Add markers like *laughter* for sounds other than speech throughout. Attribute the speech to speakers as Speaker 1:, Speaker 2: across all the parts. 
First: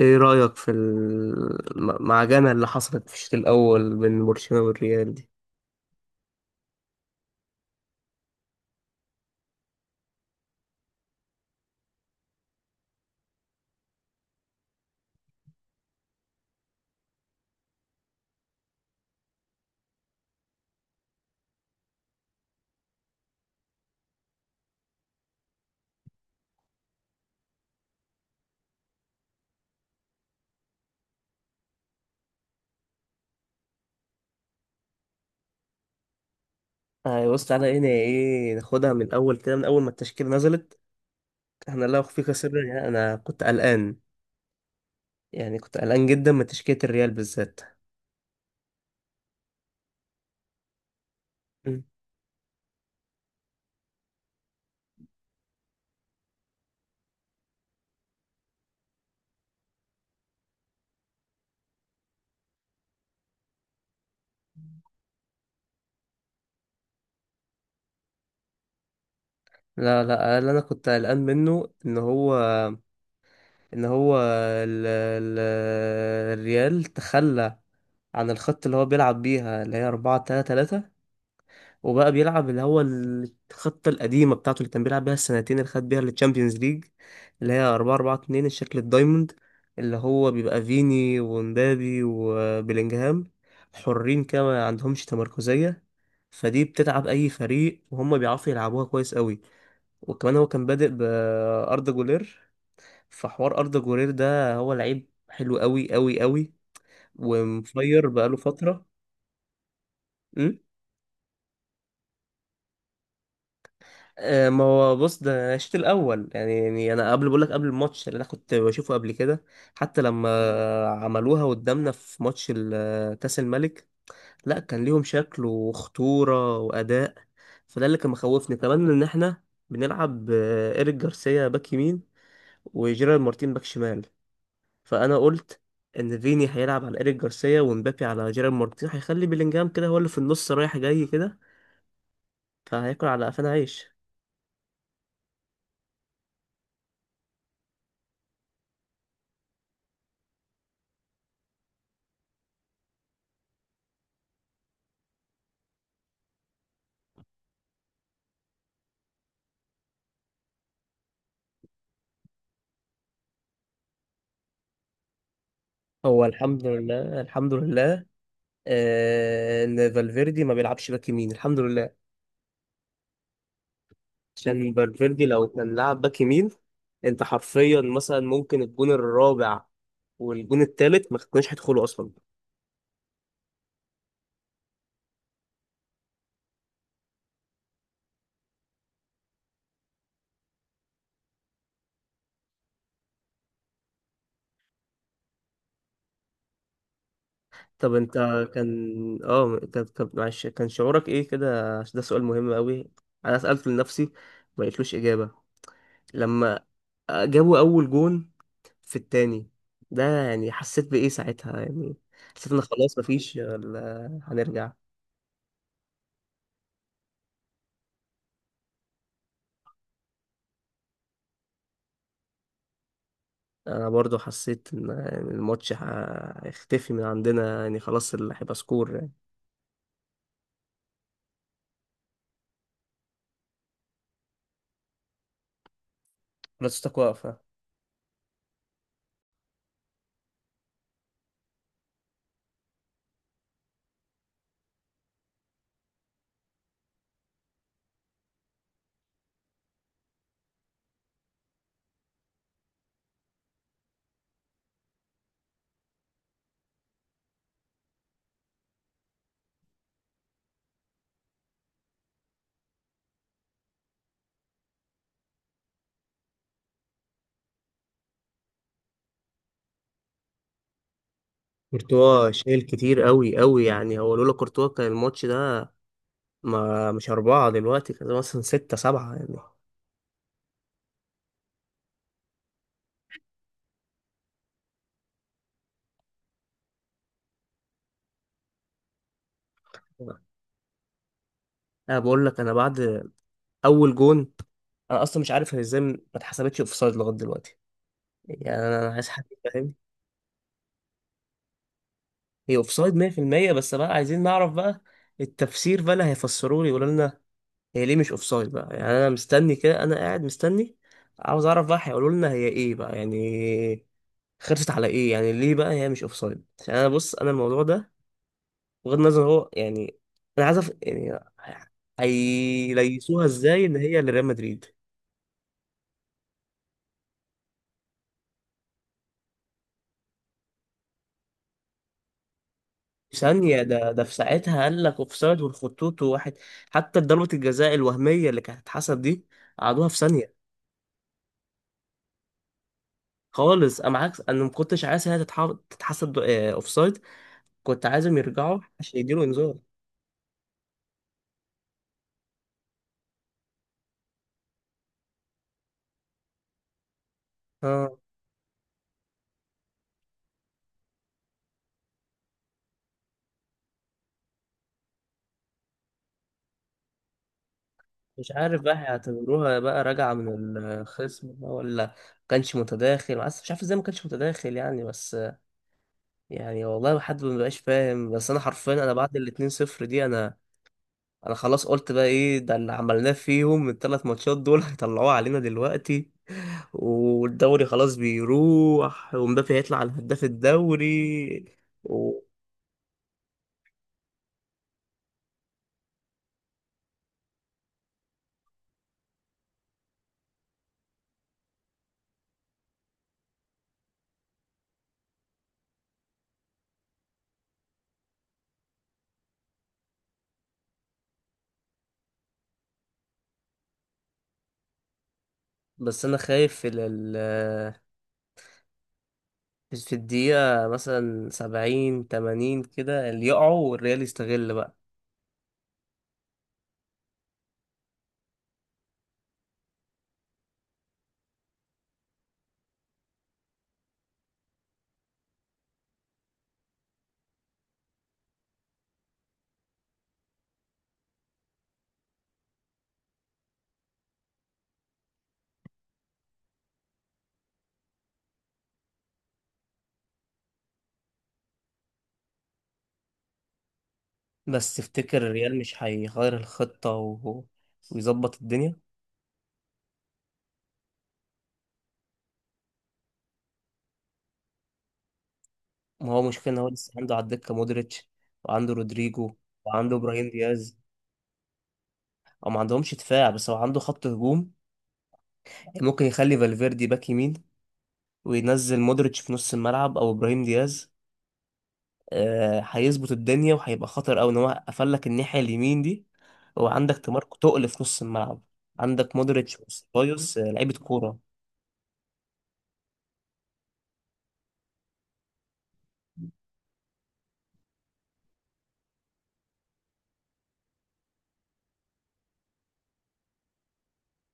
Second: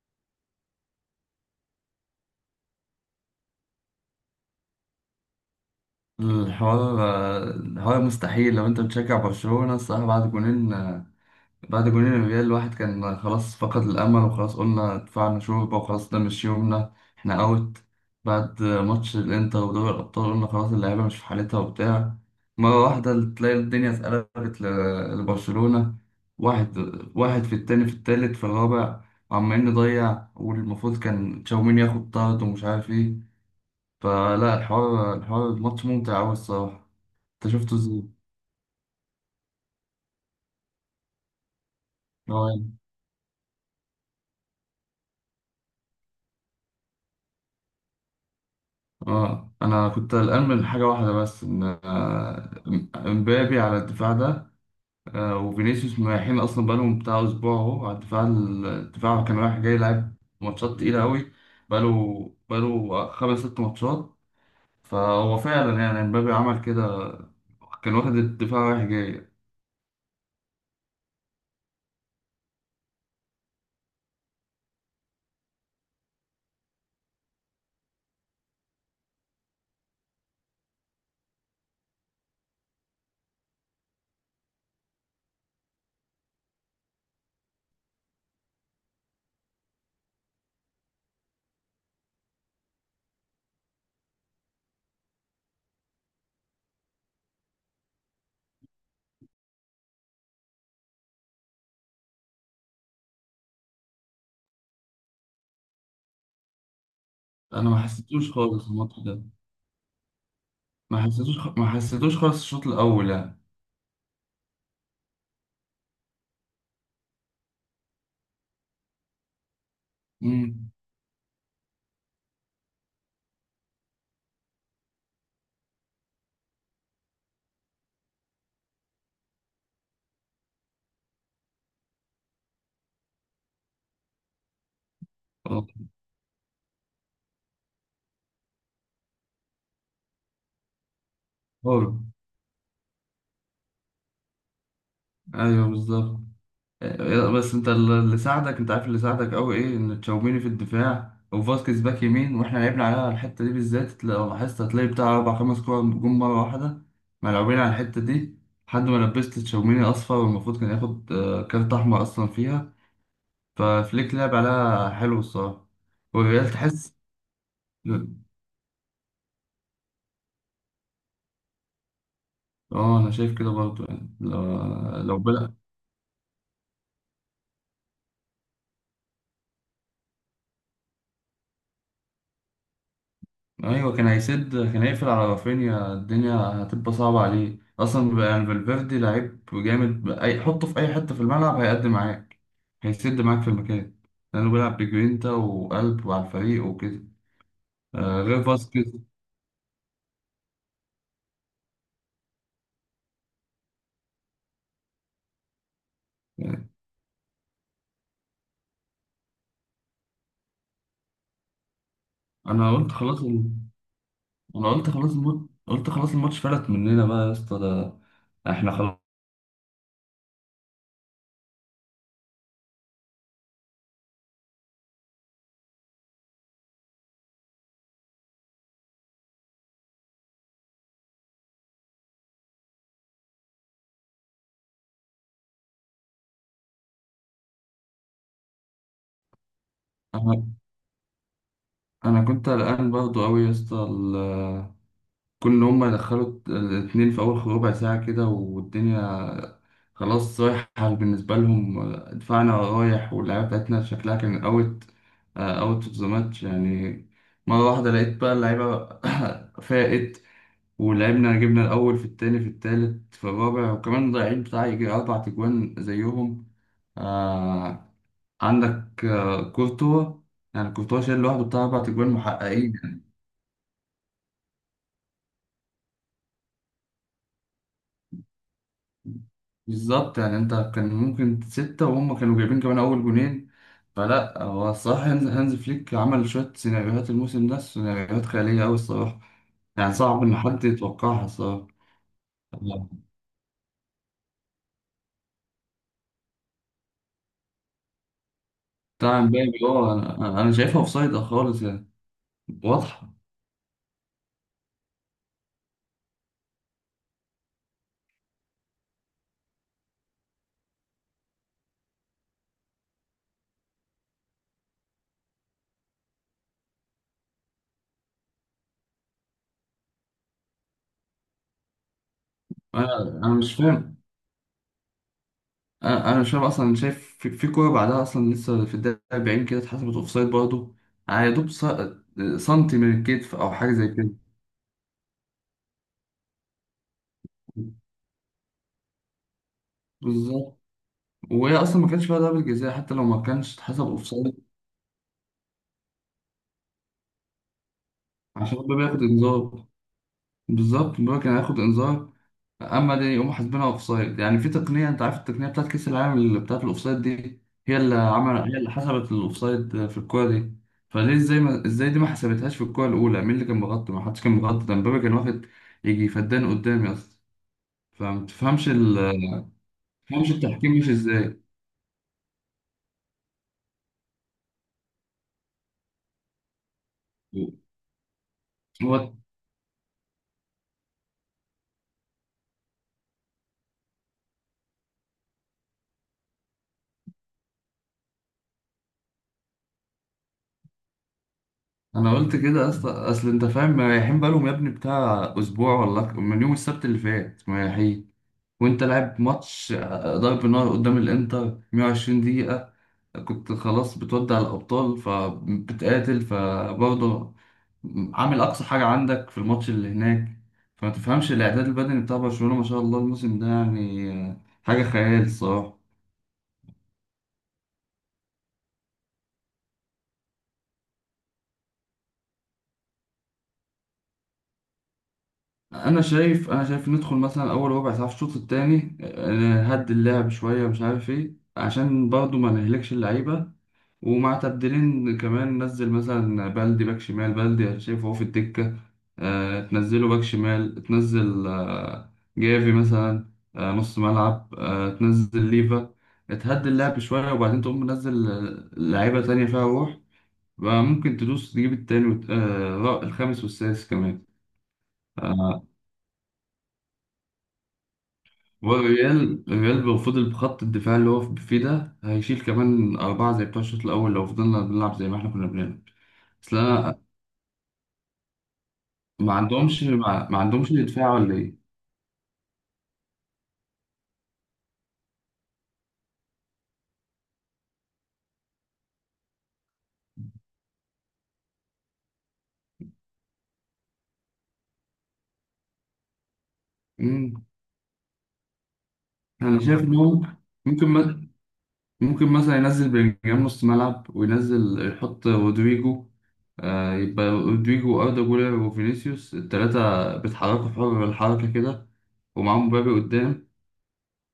Speaker 1: ايه رأيك في المعجنة اللي حصلت في الشوط الأول بين برشلونة والريال دي؟
Speaker 2: الحوار مستحيل لو انت بتشجع برشلونة، الصراحة بعد جونين. الريال الواحد كان خلاص فقد الأمل، وخلاص قلنا دفعنا شوربة، وخلاص ده مش يومنا، احنا أوت. بعد ماتش الإنتر ودوري الأبطال قلنا خلاص اللعيبة مش في حالتها وبتاع. مرة واحدة تلاقي الدنيا اتقلبت لبرشلونة. واحد، واحد في التاني، في التالت، في الرابع، وعمالين نضيع، والمفروض كان تشاوميني ياخد طرد ومش عارف ايه. فلا، الحوار ماتش ممتع أوي الصراحة.
Speaker 1: آه، بص
Speaker 2: انت شفته
Speaker 1: تعالى هنا
Speaker 2: ازاي؟
Speaker 1: ايه، ناخدها من الأول كده من أول ما التشكيلة نزلت. احنا لا أخفيك
Speaker 2: اه
Speaker 1: سرا
Speaker 2: يعني.
Speaker 1: يعني أنا كنت قلقان، يعني كنت قلقان جدا من تشكيلة الريال بالذات.
Speaker 2: اه، انا كنت قلقان من حاجه واحده بس، ان
Speaker 1: مم.
Speaker 2: امبابي على الدفاع ده، وفينيسيوس مريحين اصلا بقالهم بتاع اسبوع اهو، على الدفاع كان رايح جاي، لعب ماتشات تقيله قوي. بقاله خمس ست ماتشات. فهو فعلا يعني امبابي عمل كده، كان واخد الدفاع رايح جاي.
Speaker 1: لا لا، اللي أنا كنت قلقان منه إن هو ال... ال... الريال تخلى عن الخط اللي هو بيلعب بيها اللي هي 4 3 3، وبقى بيلعب اللي هو الخطة القديمة بتاعته اللي كان بيلعب بيها السنتين اللي خد بيها التشامبيونز ليج، اللي هي 4 4 2 الشكل الدايموند، اللي هو بيبقى فيني ومبابي وبيلينجهام حرين كده ما عندهمش تمركزية. فدي بتتعب أي فريق وهم بيعرفوا يلعبوها كويس قوي. وكمان هو كان بادئ بأردا جولير، فحوار أردا جولير ده هو لعيب حلو قوي قوي قوي،
Speaker 2: انا ما
Speaker 1: ومفير
Speaker 2: حسيتوش
Speaker 1: بقاله
Speaker 2: خالص
Speaker 1: فترة.
Speaker 2: الماتش ده، ما حسيتوش خالص الشوط الاول يعني.
Speaker 1: ما هو بص ده أنا الشوط الاول يعني، انا قبل بقول لك، قبل الماتش اللي انا كنت بشوفه قبل كده، حتى لما
Speaker 2: امم.
Speaker 1: عملوها قدامنا في ماتش كاس الملك، لا كان ليهم شكل وخطوره واداء. فده اللي كان مخوفني كمان ان احنا بنلعب ايريك جارسيا باك يمين وجيرارد مارتين باك شمال. فانا قلت
Speaker 2: اه،
Speaker 1: ان فيني هيلعب على ايريك جارسيا ومبابي على جيرارد مارتين، هيخلي بيلينجهام كده هو اللي في النص رايح جاي كده، فهياكل على قفانا عيش.
Speaker 2: ايوه، بالظبط. بس انت اللي ساعدك، انت عارف اللي ساعدك قوي ايه؟ ان تشاوميني في الدفاع وفاسكيز باك يمين، واحنا لعبنا عليها الحته دي بالذات. لو لاحظت هتلاقي بتاع اربع خمس كور جم مره واحده، ملعوبين على الحته دي لحد ما لبست تشاوميني اصفر، والمفروض كان ياخد كارت احمر اصلا فيها. ففليك لعب عليها حلو الصراحه.
Speaker 1: هو
Speaker 2: والريال
Speaker 1: الحمد
Speaker 2: تحس.
Speaker 1: لله، الحمد لله ان فالفيردي ما بيلعبش باك يمين، الحمد لله،
Speaker 2: اه، انا شايف كده برضه يعني، لو
Speaker 1: عشان
Speaker 2: لو
Speaker 1: فالفيردي لو
Speaker 2: بلا.
Speaker 1: كان لعب باك يمين، انت حرفيا مثلا ممكن الجون الرابع والجون التالت ما كناش هيدخلوا اصلا.
Speaker 2: ايوه، كان هيسد، كان هيقفل على رافينيا، الدنيا هتبقى صعبه عليه اصلا بقى يعني. فالفيردي لعيب جامد، اي حطه في اي حته في الملعب هيقدم معاك، هيسد معاك في المكان، لانه بيلعب بجرينتا وقلب وعلى الفريق وكده.
Speaker 1: طب انت
Speaker 2: غير فاسكيز.
Speaker 1: كان، طب معلش، كان شعورك ايه كده؟ عشان ده سؤال مهم قوي، انا سألته لنفسي ما لقيتلوش اجابة. لما
Speaker 2: يعني
Speaker 1: جابوا اول جون في التاني، ده يعني حسيت بايه ساعتها يعني؟ حسيت ان
Speaker 2: انا قلت
Speaker 1: خلاص
Speaker 2: خلاص
Speaker 1: مفيش
Speaker 2: ال...
Speaker 1: ولا
Speaker 2: انا
Speaker 1: هنرجع؟
Speaker 2: قلت خلاص الم... قلت خلاص الماتش فلت مننا بقى يا اسطى، ده احنا خلاص.
Speaker 1: انا برضو حسيت ان الماتش هيختفي من عندنا، يعني خلاص اللي هيبقى سكور يعني بلاستيك واقفه.
Speaker 2: انا أنا كنت قلقان برضه قوي يا اسطى، كون إن هما يدخلوا الاتنين في أول ربع ساعة كده والدنيا خلاص رايحة بالنسبة لهم. دفاعنا رايح واللعيبة بتاعتنا شكلها كان أوت أوف ذا ماتش يعني. مرة واحدة لقيت بقى اللعيبة *coughs* فاقت، ولعبنا، جبنا الأول، في التاني، في التالت، في الرابع، وكمان ضايعين بتاع يجي أربع تجوان زيهم. آه، عندك كورتوا، يعني كورتوا شايل لوحده بتاع أربع تجوان
Speaker 1: كورتوا شايل
Speaker 2: محققين.
Speaker 1: كتير قوي قوي، يعني هو لولا كورتوا كان الماتش ده ما مش أربعة دلوقتي، كان مثلا ستة سبعة يعني.
Speaker 2: بالظبط، يعني انت كان ممكن ستة، وهم كانوا جايبين كمان أول جونين. فلا، هو الصراحة هانز فليك عمل شوية سيناريوهات الموسم ده سيناريوهات خيالية أوي الصراحة، يعني صعب إن حد يتوقعها الصراحة.
Speaker 1: أنا بقول لك، أنا
Speaker 2: الله.
Speaker 1: بعد أول جون أنا أصلا مش عارف هي إزاي ما اتحسبتش أوفسايد لغاية دلوقتي. يعني أنا عايز
Speaker 2: بتاع
Speaker 1: حد
Speaker 2: امبابي،
Speaker 1: يفهم،
Speaker 2: اه، أنا شايفها أوفسايد خالص يعني.
Speaker 1: هي أوفسايد
Speaker 2: واضحة.
Speaker 1: 100%، بس بقى عايزين نعرف بقى التفسير بقى، اللي هيفسروا لي يقولوا لنا هي ليه مش اوفسايد بقى، يعني انا مستني كده، انا قاعد مستني، عاوز اعرف بقى هيقولوا لنا هي ايه بقى يعني، خرجت على ايه يعني، ليه بقى هي مش اوفسايد؟ عشان انا بص، انا الموضوع ده بغض النظر هو يعني، انا عايز يعني
Speaker 2: أنا
Speaker 1: هيليسوها
Speaker 2: أنا مش
Speaker 1: ازاي ان
Speaker 2: فاهم،
Speaker 1: هي لريال مدريد.
Speaker 2: أنا مش فاهم أصلا. أنا شايف في كورة بعدها أصلا لسه في الدقيقة 40 كده اتحسبت أوفسايد برضه. يعني يا دوب سنتي من الكتف أو
Speaker 1: ثانية،
Speaker 2: حاجة زي
Speaker 1: ده
Speaker 2: كده.
Speaker 1: في ساعتها قال لك اوفسايد والخطوط وواحد، حتى ضربة الجزاء الوهمية اللي كانت هتتحسب دي قعدوها في ثانية
Speaker 2: بالظبط. وهي اصلا ما كانش فيها ضربه جزاء، حتى لو ما كانش
Speaker 1: خالص.
Speaker 2: اتحسب
Speaker 1: انا عكس، انا
Speaker 2: اوفسايد
Speaker 1: ما كنتش عايز هي تتحسب اوفسايد، كنت عايزهم
Speaker 2: عشان
Speaker 1: يرجعوا
Speaker 2: الباب
Speaker 1: عشان
Speaker 2: ياخد
Speaker 1: يديله انذار.
Speaker 2: انذار. بالظبط، الباب كان هياخد انذار. اما دي يقوموا حاسبينها اوفسايد؟ يعني في تقنيه، انت عارف التقنيه بتاعت كاس العالم اللي بتاعت الاوفسايد دي، هي اللي
Speaker 1: اه
Speaker 2: عمل، هي اللي حسبت الاوفسايد في الكوره دي. فليه؟ ازاي دي ما حسبتهاش في الكوره الاولى؟ مين اللي كان مغطي؟ ما حدش كان مغطي، ده مبابي كان واخد يجي فدان قدامي اصلا. فما
Speaker 1: مش عارف
Speaker 2: تفهمش
Speaker 1: بقى،
Speaker 2: ال... ما
Speaker 1: هيعتبروها بقى راجعة
Speaker 2: تفهمش
Speaker 1: من
Speaker 2: التحكيم مش
Speaker 1: الخصم
Speaker 2: ازاي.
Speaker 1: بقى ولا كانش متداخل؟ بس مش عارف ازاي ما كانش متداخل يعني، بس يعني والله حد ما بقاش فاهم. بس انا حرفيا انا
Speaker 2: هو
Speaker 1: بعد الاتنين صفر دي، انا خلاص قلت بقى ايه ده اللي عملناه فيهم الثلاث ماتشات دول؟ *laughs* هيطلعوه علينا دلوقتي، والدوري خلاص بيروح ومبابي هيطلع على هداف الدوري
Speaker 2: انا
Speaker 1: و...
Speaker 2: قلت كده اصلا، اصل انت فاهم مريحين بقالهم يا ابني بتاع اسبوع، ولا من يوم السبت اللي فات مريحين، وانت لاعب ماتش ضرب نار قدام الانتر 120 دقيقة، كنت خلاص بتودع الابطال فبتقاتل، فبرضه عامل اقصى حاجة عندك في الماتش اللي هناك. فما تفهمش الاعداد البدني بتاع برشلونة ما شاء الله الموسم ده يعني حاجة خيال الصراحة.
Speaker 1: بس انا خايف في الدقيقة مثلا سبعين تمانين كده اللي يقعوا والريال يستغل بقى.
Speaker 2: انا شايف ندخل مثلا اول ربع ساعه في الشوط الثاني، نهدي اللعب شويه مش عارف ايه عشان برضو ما نهلكش اللعيبه، ومع تبديلين كمان نزل مثلا بلدي باك شمال، بلدي أنا شايفه هو في الدكه، تنزله باك شمال، تنزل جافي مثلا نص ملعب، تنزل ليفا، تهدي اللعب شويه وبعدين تقوم منزل لعيبه تانية فيها روح، بقى ممكن تدوس تجيب التاني الخامس والسادس كمان.
Speaker 1: بس تفتكر
Speaker 2: آه،
Speaker 1: الريال مش هيغير الخطة و... ويظبط الدنيا؟
Speaker 2: والريال لو فضل بخط الدفاع اللي هو فيه ده هيشيل كمان أربعة زي بتوع الشوط الأول لو فضلنا بنلعب زي ما إحنا كنا بنلعب.
Speaker 1: ما هو مشكلة
Speaker 2: أصل
Speaker 1: ان هو لسه
Speaker 2: أنا
Speaker 1: عنده على الدكة مودريتش، وعنده
Speaker 2: ما
Speaker 1: رودريجو،
Speaker 2: عندهمش،
Speaker 1: وعنده ابراهيم دياز.
Speaker 2: دفاع ولا إيه؟
Speaker 1: او ما عندهمش دفاع، بس هو عنده خط هجوم. يعني ممكن يخلي فالفيردي باك يمين وينزل مودريتش في نص الملعب او ابراهيم دياز. هيظبط الدنيا وهيبقى خطر قوي ان هو قفل لك الناحيه اليمين دي، وعندك تماركو
Speaker 2: مم.
Speaker 1: تقل في نص الملعب. عندك مودريتش
Speaker 2: أنا شايف إن هو
Speaker 1: وسيبايوس، لعيبه
Speaker 2: ممكن
Speaker 1: كوره.
Speaker 2: م- ممكن مثلا ينزل بلينجهام نص ملعب، وينزل يحط رودريجو، آه، يبقى رودريجو وأردا جولر وفينيسيوس التلاتة بيتحركوا في حر الحركة كده، ومعاهم مبابي قدام،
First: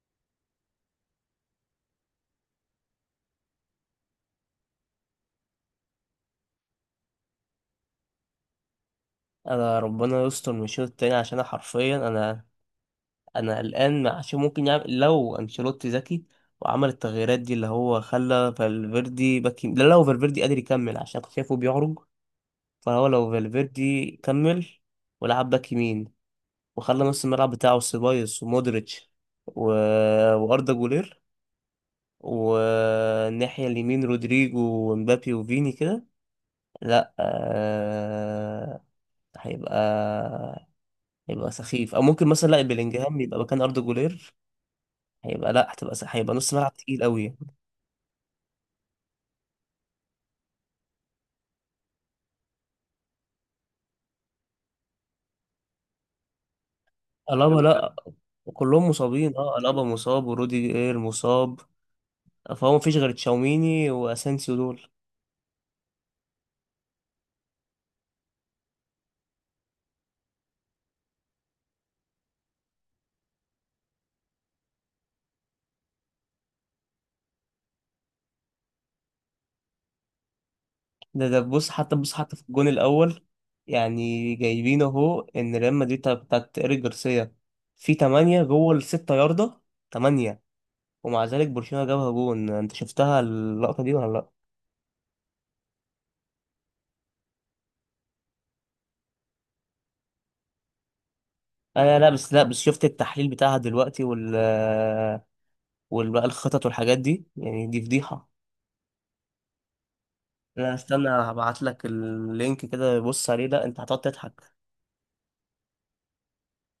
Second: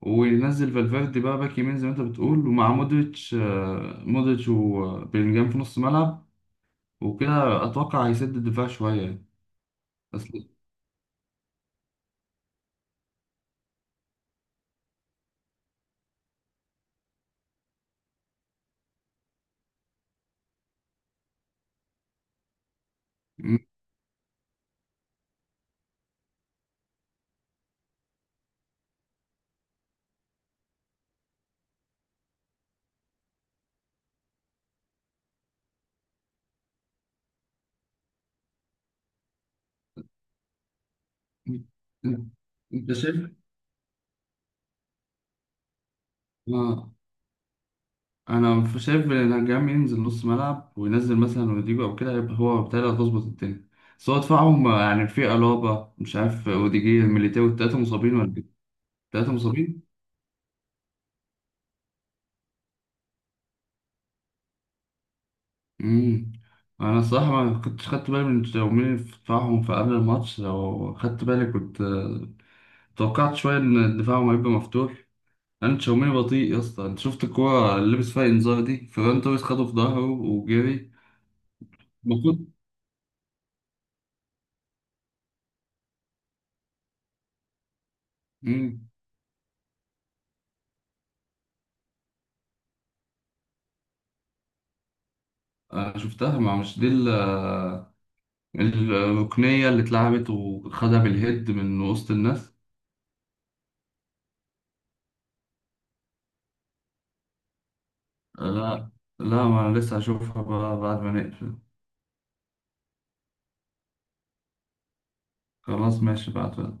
Speaker 2: وينزل فالفيردي بقى باك يمين زي ما انت بتقول، ومع مودريتش مودريتش وبيلينجهام في نص ملعب، وكده اتوقع هيسد الدفاع شويه يعني.
Speaker 1: انا ربنا
Speaker 2: بس
Speaker 1: يستر من الشوط التاني، عشان انا حرفيا انا قلقان عشان ممكن يعمل، لو انشيلوتي ذكي وعمل التغييرات دي اللي هو خلى فالفيردي باك لا، لو فالفيردي قادر يكمل، عشان كنت شايفه بيعرج، فهو لو
Speaker 2: م-
Speaker 1: فالفيردي كمل ولعب باك يمين، وخلى نص الملعب بتاعه سيبايوس ومودريتش و... واردا جولير، والناحية اليمين رودريجو ومبابي وفيني كده، لا هيبقى، هيبقى
Speaker 2: م-
Speaker 1: سخيف. او
Speaker 2: انت
Speaker 1: ممكن مثلا لا،
Speaker 2: انت
Speaker 1: بلينجهام
Speaker 2: شايف
Speaker 1: يبقى مكان اردا جولير، هيبقى لا، هتبقى هيبقى نص ملعب
Speaker 2: آه،
Speaker 1: تقيل قوي.
Speaker 2: انا شايف بيلينجهام ينزل نص ملعب وينزل مثلا رودريجو او كده، يبقى هو بالتالي هتظبط الدنيا. بس هو دفاعهم يعني في الابا، مش عارف، اوديجير ميليتاو
Speaker 1: الابا
Speaker 2: التلاته
Speaker 1: لا،
Speaker 2: مصابين ولا ايه؟
Speaker 1: كلهم
Speaker 2: التلاته
Speaker 1: مصابين، اه، الابا
Speaker 2: مصابين.
Speaker 1: مصاب وروديجر مصاب، فهو مفيش غير تشاوميني واسانسيو دول.
Speaker 2: امم. انا الصراحه ما كنتش خدت بالي من تمرير دفاعهم في قبل الماتش، لو خدت بالي كنت توقعت شويه ان دفاعهم هيبقى مفتوح. انا تشاوميني بطيء يا اسطى، انت شفت الكوره اللي لبس فيها انذار دي، فيران توريس خده في ظهره وجري،
Speaker 1: ده بص، حتى
Speaker 2: المفروض.
Speaker 1: في الجون الاول، يعني جايبين اهو ان ريال مدريد بتاعت ايريك جارسيا في 8 جوه
Speaker 2: امم.
Speaker 1: الستة ياردة، 8، ومع ذلك برشلونة جابها جون. انت شفتها اللقطة دي ولا لا؟
Speaker 2: انا شفتها، ما مش دي الركنيه اللي اتلعبت وخدها بالهيد من
Speaker 1: انا لا،
Speaker 2: وسط
Speaker 1: بس لا
Speaker 2: الناس.
Speaker 1: بس شفت التحليل بتاعها دلوقتي وال بقى الخطط والحاجات دي، يعني دي فضيحة.
Speaker 2: لا، لا، ما انا لسه هشوفها
Speaker 1: لا
Speaker 2: بقى بعد
Speaker 1: استنى
Speaker 2: ما نقفل.
Speaker 1: هبعت لك اللينك كده، بص عليه، لا انت هتقعد تضحك.
Speaker 2: خلاص ماشي بعد.